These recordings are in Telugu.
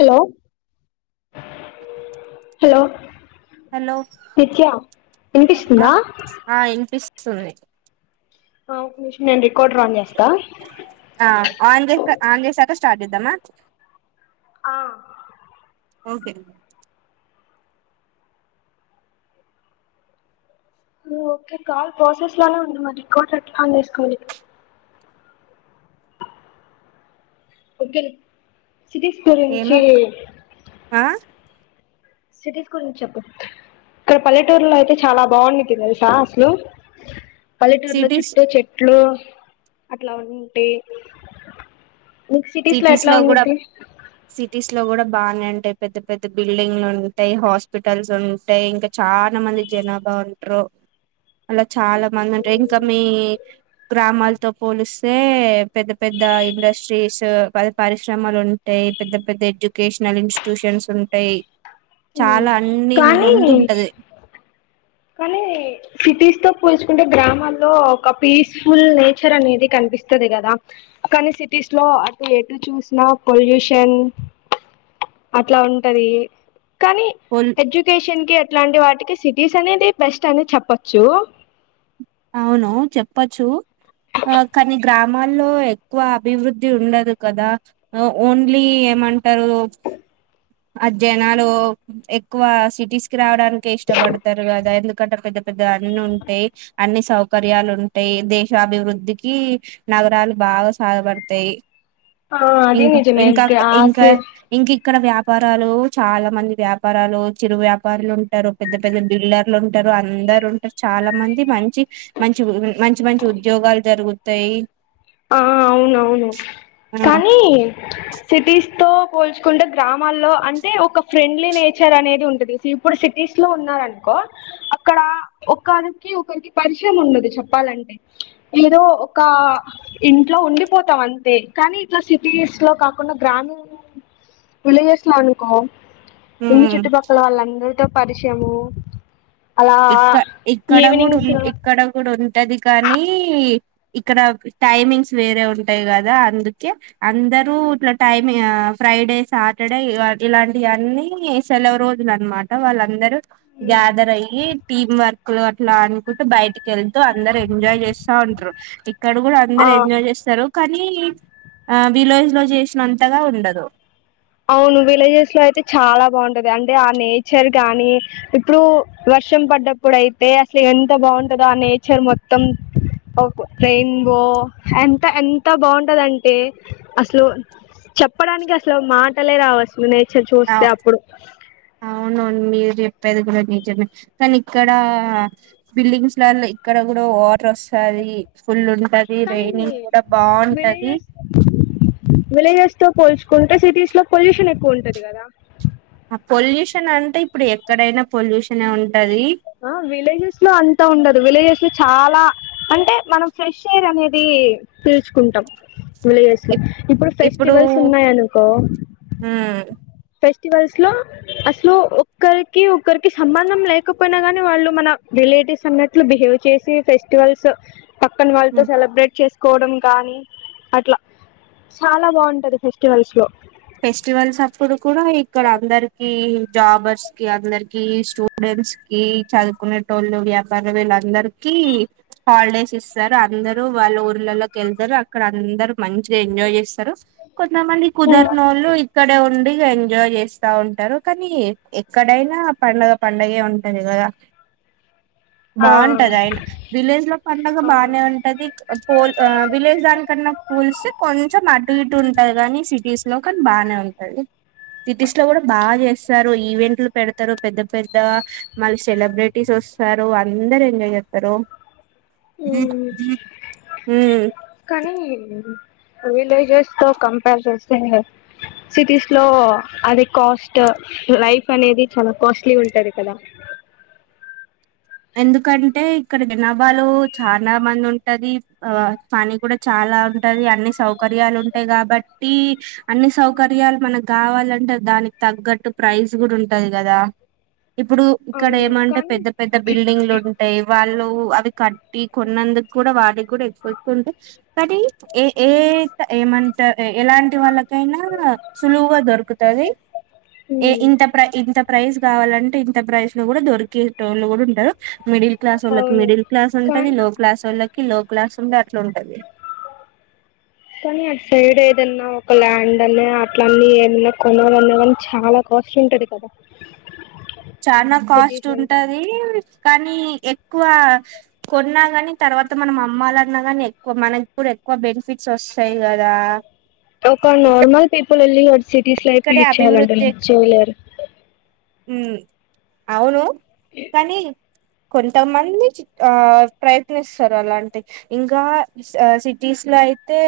హలో హలో హలో నిత్య ఆ వినిపిస్తుందా ఆ వినిపిస్తుంది నిషం నేను రికార్డు రాన్ చేస్తా ఆ ఆన్ చేక ఆన్ చేసాట స్టార్ట్ ఇద్దామా ఆ ఓకే ఓకే కాల్ ప్రాసెస్ లోలానే ఉంది మరి రికార్ట్ ఎట్లా అని చేసుకోండి ఓకే సిటీస్ ఏమో గురించి ఆ స్థటీస్ గు ఇచ్చ చెప్పు ఇక్కడ పల్లెటూరులో అయితే చాలా బాగుంది తినదుసా అసలు పల్లెటూరులో సిటీస్ చుట్టూ చెట్లు అట్లా ఉంటే నక్ సిటీస్ లో ఎట్లా ఉందిది ఇ లో కూడా బాగానే అంటాయి పెద్ద పెద్ద బిల్డింగ్లు ఉంటాయి హాస్పిటల్స్ ఉంటాయి ఇంకా చాలా మంది జనాభా ఉంటారు అలా చాలా మంది ఉంటారు ఇంకా మీ గ్రామాలతో పోలిస్తే పెద్ద పెద్ద ఇండస్ట్రీస్ పద పరిశ్రమలు ఉంటాయి పెద్ద పెద్ద ఎడ్యుకేషనల్ ఇన్స్టిట్యూషన్స్ ఉంటాయి చాలా అన్నిీ కానీ ముందుంటది కానీ సిటీస్ తో పోూల్చుకుంటే గ్రామాల్లో ఒక పీస్ఫుల్ నేచర్ అనేది కంట కనిపిస్తుంది కదా కానీ సిటీస్ లో అటు ఎటు చూసినా పొల్యూషన్ అట్లా ఉంటది కానీ ఎడ్యుకేషన్ కి ఎట్లాంటి వాటికి సిటీస్ అనేది బెస్ట్ అని చెప్పొచ్చు అవును చెప్పచ్చు ఆ కానీ గ్రామాల్లో ఎక్కువ అభివృద్ధి ఉండదు కదా ఓన్లీ ఎ అంటారు అధ్యయనాలు ఎక్కువ సిటీస్ కి రావడానికి ఇష్టపడతారు కదా ఎందుకంట పెద్ద పెద్ద అన్ను ఉంటాయి అన్ని సౌకర్యాలు ఉంటాయి దేశాభివృద్ధికి నగరాలు బాగా సహగపడతాయి ఆ అది ఇంకా నిజమే ఇంకా గ్రాస్ ఇంకా ఇంకా ఇక్కడ వ్యాపారాలు చాలా మంది వ్యాపారాలు చిరు వ్యాపారులు ఉంటారు పెద్ద పెద్ద బిల్డర్లు ఉంటారు అందరు ఉంటారు చాలా మంది మం మ మంచి మంచి మంచి ఉద్యోగాలు జరుగుతాయి ఆ అవునవును ఆ కానీ సిటీస్ తో పోల్చుకుంటే గ్రామాల్లో అంటే ఒక ఫ్రెండ్లీ నేచర్ అనేది ఉంటది ఇప్పుడు సిటీస్ లో ఉన్నార అనుకో అక్కడ ఒకరికి ఒకరికి పరిచయం ఉండదు చెప్పాలంటే ఏదో క్క ఇంట్లో ఉండిపోతాం అంతే కానీ ఇట్లా సిటీస్ లో కాకుండా గ్రామీ విలేజెస్ లో అనుకో ఇంటి ఉమ్ చుట్టుపక్కల వాళ్ళందరితో పరిచయము అలా ఇక్క ఇక్కడ కూడా ఉ ఈవినింగ్స్ ఇక్కడ కూడా ఉ ఉంటది కానీ ఇక్కడ టైమింగ్స్ వేరే ఉంటాయి కదా అందుకే అ ఇందరు ఇట్లా టైమి ఫ్రైడే సాటర్డే ఇలాంటివన్నీ సెలవు రోజులు అన్నమాట మాట వాళ్ళందరూ గ్యాదర్ అయ టీమ్ వర్క్ లో అట్లా అనుకుంటూ బయట వెళ్తూ అందరు ఎంజాయ్ చేస్తా ఉంటారు ఇక్కడ కూడా ఆ అందరు ఎంజాయ్ చేస్తారు కానీ ఆ విలేజ్ లో చేసినంతగా ఉండదు అవును విలేజెస్ లో అయితే చాలా బాగుంటది అంటే ఆ నేచర్ గాని ఇప్పుడు వర్షం పడ్డప్పుడు అయితే అసలు ఎంత బాగుంటందో ఆ నేచర్ మొత్తం రెయిన్బో ఎంత ఎంత బాగుంటదింటే అసలు చెప్పడానికి అసలు మాటలే రావచ్చు నేచర్ చూస్తే అప్పుడు అవునవును మీరు చెప్పేది కూడా నేచర్ కానీ ఇక్కడ బిల్డింగ్స్ లలో ఇక్కడ కూ లో వాటర్ వస్తుంది ఫుల్ ఉంటది కానీది రైనింగ్ కూడా బాగుంటది విలేజెస్ విలేజెస్ తో పోల్చుకుంటే సిటీస్ లో పొల్యూషన్ ఎక్కువ ఉంటది కదా అ పొల్యూషన్ అంటే ఇప్పుడు ఎక్కడైనా పొల్యూషన్ ఉం అ విలేజెస్ లో అంతా ఉండదు విలేజెస్ కి చాలా అంటే మనం ఫ్రెష్ ఎయిర్ అనేది పీల్చుకుంటం విలేజెస్ లో ఇప్ ఇప్పుడు ఫెస్టివల్స్ ఉన్నాయనుకో ఉమ్ ఫెస్టివల్స్లో అస్లు ఒక్కరికి ఒక్కరికి సంబంధం లేకపోయినా గాని వాళ్ళు మన రిలేటివ్స్ అన్నట్లు బిహేవ్ చేసి ఫెస్టివల్స్ పక్కన వాళ్ళతో సెలబ్రేట్ చేస్ కోడం కాని అట్ల చాలా బాగుంటంది ఫెస్టివల్స్లో ఫెస్టివల్స్ అప్పుడు కూడా ఇక్కడ అందరికి జాబర్స్ కి అందరికి స్టూడెం డిస్కీ చదువుకునేటోళ్ళు వ్యాపార వేళ్ళందరిక హాలిడేస్ ఇస్తారు అందరు లు వాళ్ళ ఊర్లలోకి వెళ్తారు అక్కడ అందరు మంచిగా ఎంజాయ్ చేస్తారు కొంతమంది కుదర్నోళ్లు ఇక్కడే ఉండి ఎంజాయ్ చేస్తా ఉంటరు. కానీ ఎక్కడైనా పండగ పండగే ఉంటది కదా ఆ బావుంటది ఆయన విలేజ్ లో పండగ అవును బాగానే ఉంటది పోల్ ఆ విలేజ్ దానికన్నా పుల్స్తే కొంచం అటు ఇటు ఉంటాది కానీ సిటీస్ లో కానీ బాగానే ఉంటాంది సిటీస్లో కూడా బా చేస్తారు ఈవెంట్లు పెడతారు పెద్ద పెద్ద మళ్ళీ సెలబ్రిటీస్ ఒ సరూ అందర్ ఎంజాయ్ చేత్తరు హ్మ్ విలేజెస్తో కంపేర్ చేస్తే సిటీస్లో అది కాస్ట్ లైఫ్ అనేది చాలా కాస్ట్లీ గుంటది కదా ఎందుకంటే ఇక్కడ జనాభాలు చానా మంది ఉంటది ఆ పని కూడా చా లా ఉంటది అన్ని సౌకర్యాలు ఉంటయ్ కాబట్టి అన్ని సౌకర్యాలు మనకు కావాలంటే దానికి తగ్గట్టు ప్రైస్ కూడా ఉంటది కదా. ఇప్పుడు ఇక్కడ అవును ఏమంటే కానీ పెద్ద పెద్ద బిల్డింగ్లు ఉంటాయి వాళ్ళు అవి కట్ టి కొన్నందుకు కూడా వాడికి కూడా ఎక్కు ఎక్కు ఉంటే కానీ ఎ ఏ ఏమంట ఎలాంటి వాళ్ళకైనా సులువుగా దొరుకుత వి ఇ ఉమ్, ఇంత ప్రై ఇంత ప్రైజ్ కావాలంటే ఇంత ప్రైస్ లో కూడా దొరికేటోళ్ళు కూడా ఉంటారు మిడిల్ క్లాస్ ఒళ్ళకి అవును మిడిల్ క్లాస్ ఉంటుంది కానీ లో క్లాస్ ఒళ్ళకి కి లో క్లాస్ ఉండే అట్లుంటది కాని అట్ సైడ్ ఏదన్నా ఒక ల్యాండ్ అన్న అట్లన్ని ఏదన్నా కొనగలున్నా కానీ చాలా వాష్ ఉంటది కదా చానా కాస్ట్ సిటీస్ అంటే ఉంటది కానీ ఎక్కువ కొన్నా కాని తర్వాత మనం అమ్మలున్నా కాని ఎక్కువ మన ఇప్పుడు ఎక్కువ బెనిఫిట్స్ వస్ సై గదా ఒక నార్మల్ పీపుల్ ఎళ్ళి సిటీస్ లైఫ్ ఇక్కడే లీడ్ చెయ్యాలంటారు లీడ్ చేయలేరు ఉమ్ అవును కనీ కొంతమంది ఆ ప్రయత్నిస్తారు అలాంటి ఇంకా ఆ సిటీస్లో అయితే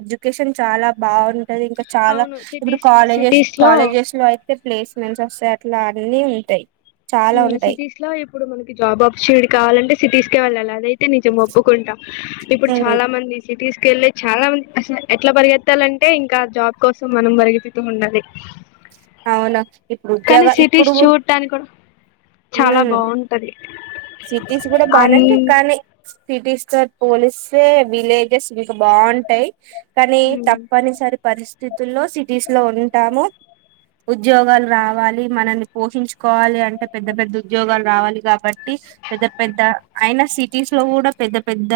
ఎడ్యుకేషన్ చాలా బాగుం టది ఇంకా చాలా అవును ఇప్పుడు సిటీస్ కాలేజెస్ సిటీస్ లో కాలేజెస్ లో అయితే ప్లేస్మెంట్స్ వస్తాయ్ ట్ల అన్నీ ఉంటయ్ ఉమ్ సిటీస్ లో ఇప్పుడు మనకి జాబ్ ఆపర్చునిటీ కావాలంటే సిటీస్కే వెళ్ళాలి అదై టి నిజం ఒప్పుకుంట ఇప్పుడు ఉమ్ చాలా మంది సిటీస్కెళ్ళే చాలా మంది అసల ఎట్ల పరిగెత్తాలంటే ఇంకా జాబ్ కోసం మనం పరిగెత్తూ ఉండాలి అవును ఇప్పుడు కాని ఉద్యోగ సిటీస్ ఇప్పుడు చూడ్టానిక్ కూడ చాలా మ్ బావుంటది సిటీస్ కూడా బానేండి కానీ సిటీస్తో పోలిస్తే విలేజెస్ ఇంకా బాగుంటయ్ కానీ తప్పనిసరి పరిస్థితుల్లో సిటీస్ లో ఉంటాము ఉద్యోగాలు రావాలి మనల్ని పోషించుకోవాలి అంటే పెద్ద పెద్ద ఉద్యోగాలు రావాలి కాబ ట్టి పెద్ద పెద్ద అయినా సిటీస్ లో కూడా పెద్ద పెద్ద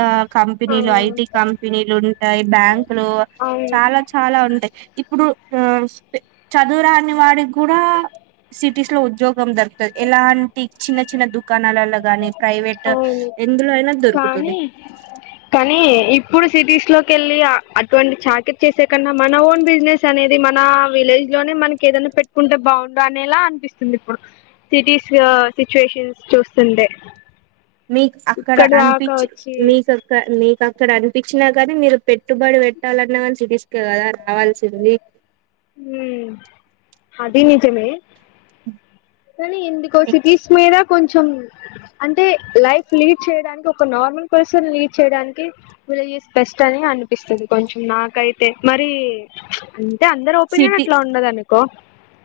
ఆ కంపెనీలు ఐటీ కంపెనీలు ఉంటాయి బ్యాంకులు అవును చాలా చాలా ఉంటాయి ఇప్పుడు ఆ చదువురాని వాడికి కూడా సిటీస్ లో ఉద్యోగం దొరుకుతది ఎలాంటి చిన్న చిన్న దు అవును ఎందులో అయినా దొరుకుతది కానీ కానీ ఇప్పుడు సిటీస్ లోకెళ్ళి అటువంటి చాకిరీ చేసే కన్నా మన ఓన్ బిజినెస్ అనేది మన విలేజ్ లోనే మనకి ఏదన్నా పెట్టుకుంటే బాగుండు అనేలా అనిపిస్తుంది ఇప్పుడు సిటీస్ సిచ్యుయేషన్స్ చూ స్తుంటే మీకు అక్కడ అనిపించి మీకక్క మీక అక్కడ అనిపించినా కానీ మీరు పెట్టుబడి పెట్టాలన్నా గానీ సిటీస్కే కదా రావాల్సింది ఉమ్ అది నిజమే కానీ ఎందుకో సిటీస్ మీద కొంచెం అంటే లైఫ్ లీడ్ చేయడానికి ఒక నార్మల్ పర్సన్ లీడ్ చేయడానికి విలేజెస్ బెస్ట్ అని అనిపిస్తుంది కొంచెం నాకైతే మరి అంటే అందరు [unintelligible] అట్లా ఉండదనుకో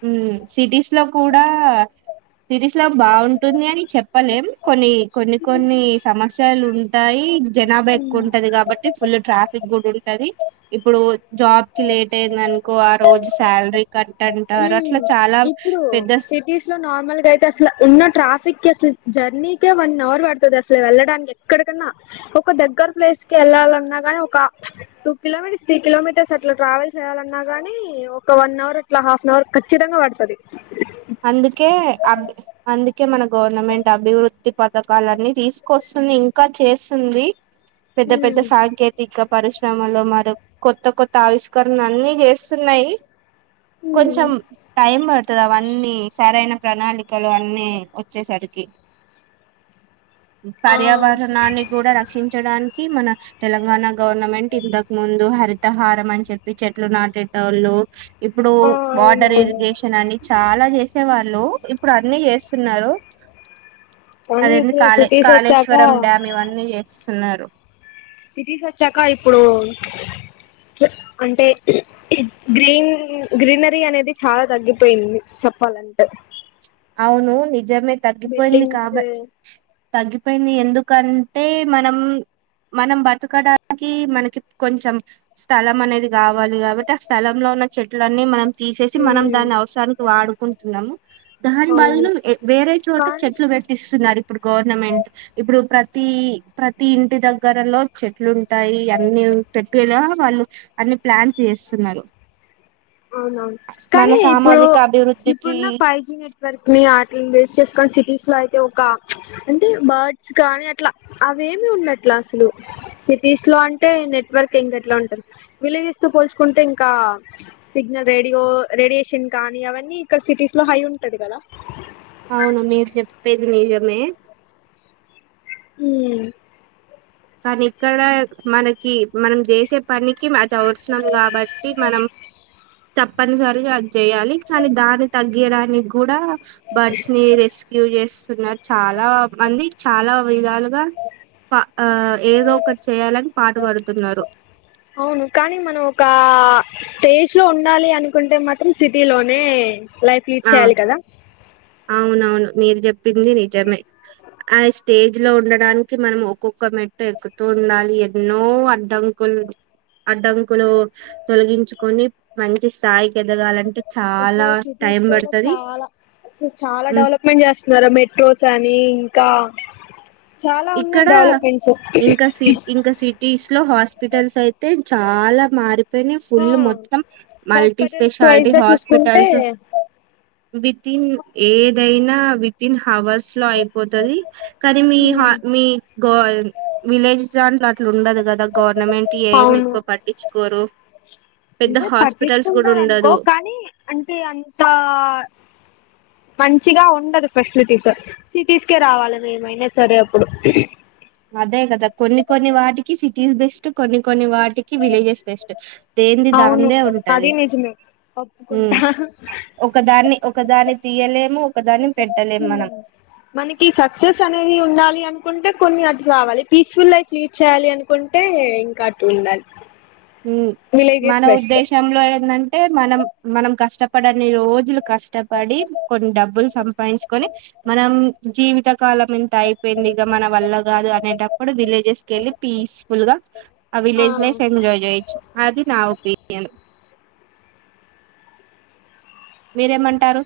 ఉమ్ సిటీస్ లో కూడా సిటీస్ లో బాగుంటుంది అని చెప్పలేం కొన్ని కొన్ని కొన్ని సమస్యలు ఉంటాయి జనాభా ఎక్కువ ఉంటది కాబట్టి ఫుల్ ట్రా ఫిక్ కూడా ఉంటది ఇప్పుడు జాబ్ కి లేట్ అయిందనుకో ఆ రోజు సాలరీ కట్ అంటారు అట్ల హ్మ్ ఇప్పుడు సిటీస్ లో నార్మల్గా అయితే అసలు ఉన్న ట్రాఫిక్ కి అసలు జర్నీకే వన్ అవర్ పడుతది అసలు వెళ్ళడానికి ఎక్కడికన్నా ఒక దగ్గర ప్లేస్ కి వెళ్లాలన్నా ఒక టూ కిలోమీటర్స్ త్రీ కిలోమీటర్స్ అట్లా ట్రావెల్ చేయాలన్నా గానీ ఒక వన్ అవర్ అట్లా హాఫ్ అన్ అవర్ ఖచ్చితంగా పడుతది అందుకే అబ్ అందుకే మన గవర్నమెంట్ అభివృద్ధి పథకాలన్ని తీసుకొస్త తుంది ఇంకా చేస్తుంది పెద్ద పెద్ద హ్మ్ సాంకేతిక పరిశ్రమలో మరి కొత్త కొత్త ఆవిష్కరణ అన్ని చేస్తున్నాయి కొంచం టైం పడుతది అవ అన్ని సరైన ప్రణాళికలో అన్నీ వచ్చేసరికి ఆ పర్యావరణాన్ని కూడా రక్షించడానికి మన తెలంగాణ గవర్నమెంట్ ఇంతకు ముందు హరితహారం అని చెప్పి చెట్లు నాటేటోళ్ళు ఇప్పుడు ఆ వాటర్ అవునవును ఇరిగేషన్ అని చాలా చేసేవాళ్ళు ఇప్పుడు అన్ని చేస్తున్నారు కానీ అదేంది ఇప్పుడు కాళ సిటీస్ వచ్చాక కాళేశ్వరం డ్యామ్ ఇవన్నీ చేస్తున్నారు సిటీస్ వచ్చాక ఇప్పుడు అంటే గ్రీన్ గ్రీనరీ అనేది చాలా తగ్గిపోయింది [unintelligible] అవును నిజమే తగ్గిపోయింది బిల్డింగ్స్ కాబ తగ్గిపోయింది ఎందుకంటే మనం మనం బతకడానికి మనకి కొంచెం స్థలం అనేది కావాలి కాబట్టి ఆ స్థలంలో ఉన్న చెట్లన్నీ మనం తీసేసి మనం ఉమ్ దాన్ని అవసరానికి వాడుకుంటున్నాము దాని అవును బదులు వేరే చోట కానీ చెట్లు పెట్టిస్తున్నారు ఇప్పుడు గవర్నమెంట్ ఇప్పుడు ప్రతి ప్రతి ప్రతి ఇంటి దగ్గరలో చెట్లుంటాయి అన్ని పెట్నా వాళ్ళు అ ప్లాన్స్ చేస్తున్నారు అవునవును మన కానీ ఇప్పుడు సామాజిక అభివృద్ధికి ఇప్పుడున్న ఫైవ్ జి నెట్ వర్క్ ని వాట్లని వేస్ట్ చేసుకొని సిటీస్ లో అయితే ఒక ప్చ్ అంటే బర్డ్స్ కానీ అట్లా ఏమి ఉన్నట్ల అసలు సిటీస్ లో అంటే నెట్వర్క్ ఇంకా ఎట్ల ఉంటారు విలేజెస్ తో పోల్చు కుంటే ఇంకా సిగ్నల్ రేడియో రేడియేషన్ కానీ అవన్నీ ఇక్కడ సిటీస్ లో హై ఉంటది కదా అవును మీరు చెప్పేది నిజమే హు కానీ ఇక్కడ మనకి మనం చేసే పనికి అది అవసరం కాబట్టి మనం తప్పనిసరిగా అది చేయాలి కానీ దాన్ని తగేడానికి కూడ బర్డ్స్ ని రెస్క్యూ చేస్ [unintelligible] చాల మంది చాల విధాలుగ ఆ ఏదో ఒకటి చేయాలని పాట పాడుతున్నారు అవును కానీ మనం ఒకా స్టేజ్ లో ఉండాలి అనుకుంటే మాత్రం సిటీ లోనే లైఫ్ లీడ్ ఆ చేయాలి కద అవునవును మీరు చెప్పింది నిజమే ఆ స్టేజ్ లో ఉండడానికి మనం ఒక్కొక్క మెట్టు ఎక్కుతూ ఉండాలి ఎన్నో అడ్డంకు అడ్డంకులు తొగించుకొని మంచి స్థాయి ఎదగాలంటే చాల తీసుకోడం చాల అసలు చాల హ్మ్ డెవలప్మెంట్ చేస్తున్నారు మెట్రోస్ అని ఇంకా చాల ఉన్నాయి ఇక్కడ డెవలప్మెంట్స్ ఇంకా సి ఇంకా [unintelligible] హాస్పిటల్స్ అయితే చాల మారి కాని ఆ ఫుల్ మొత్తం మల్టీ హాస్పిటల్స్ స్పెషాలిటీ వైజ్ గా చూసుకుంటే హాస్పిటల్స్ [unintelligible] ఏదైన వితిన్ అవర్స్ లో అయిపోతుంది కానీ మీ మీ గో విలేజ్ దాంట్లో అట్లు ఉండదు కదా గో టూర్నమెంట్ ఏం అవును ఎక్కువ పట్టించుకోరు పెద్ద అంటే హాస్పిటల్స్ కూడా పట్టిచుకుంటారునుకో ఉండదు కానీ అంటే అంతా మంచిగా ఉండదు ఫెసిలిటీస్ సిటీస్కే రావాలి మేమైనా సరే అప్పుడు అదే కదా కొన్ని కొన్ని వాటికి సిటీస్ బెస్ట్ కొన్ని కొన్ని వ వాటికి విలేజెస్ బెస్ట్ అవును [unintelligible] ఉంటది అది నిజమే ఒప్పుకుంటా ఒకదాన్ని ఒకదాన్ని తీయలేము ఒకదాన్ని పెట్టలేము మనం మనకి సక్సెస్ అనేది ఉండాలి అన్ కుంటే కొన్ని అటు రావాలి పీస్ఫుల్ లైఫ్ లీడ్ చేయాలి అనుకుంటే ఇంకా అట్లు ఉండాలి విలేజెస్ మన బెస్ట్ ఉద్దేశంలో [unintelligible] అంటే మనం మనం కష్టపడన్ని రోజులు కష్టపడి కొన్ని డబ్బులు సంపాదించుకొని మనం జీవితకాలం [unintelligible] అయిపోయింది ఇక మన వల్ల కాదు అనేటప్పుడు విలేజెస్ కెళ్ళి పీస్ఫుల్ గా ఆ విలేజ్ లైఫ్ ఎంజాయ్ అది నా ఒపీనియన్ మీరేమంటారు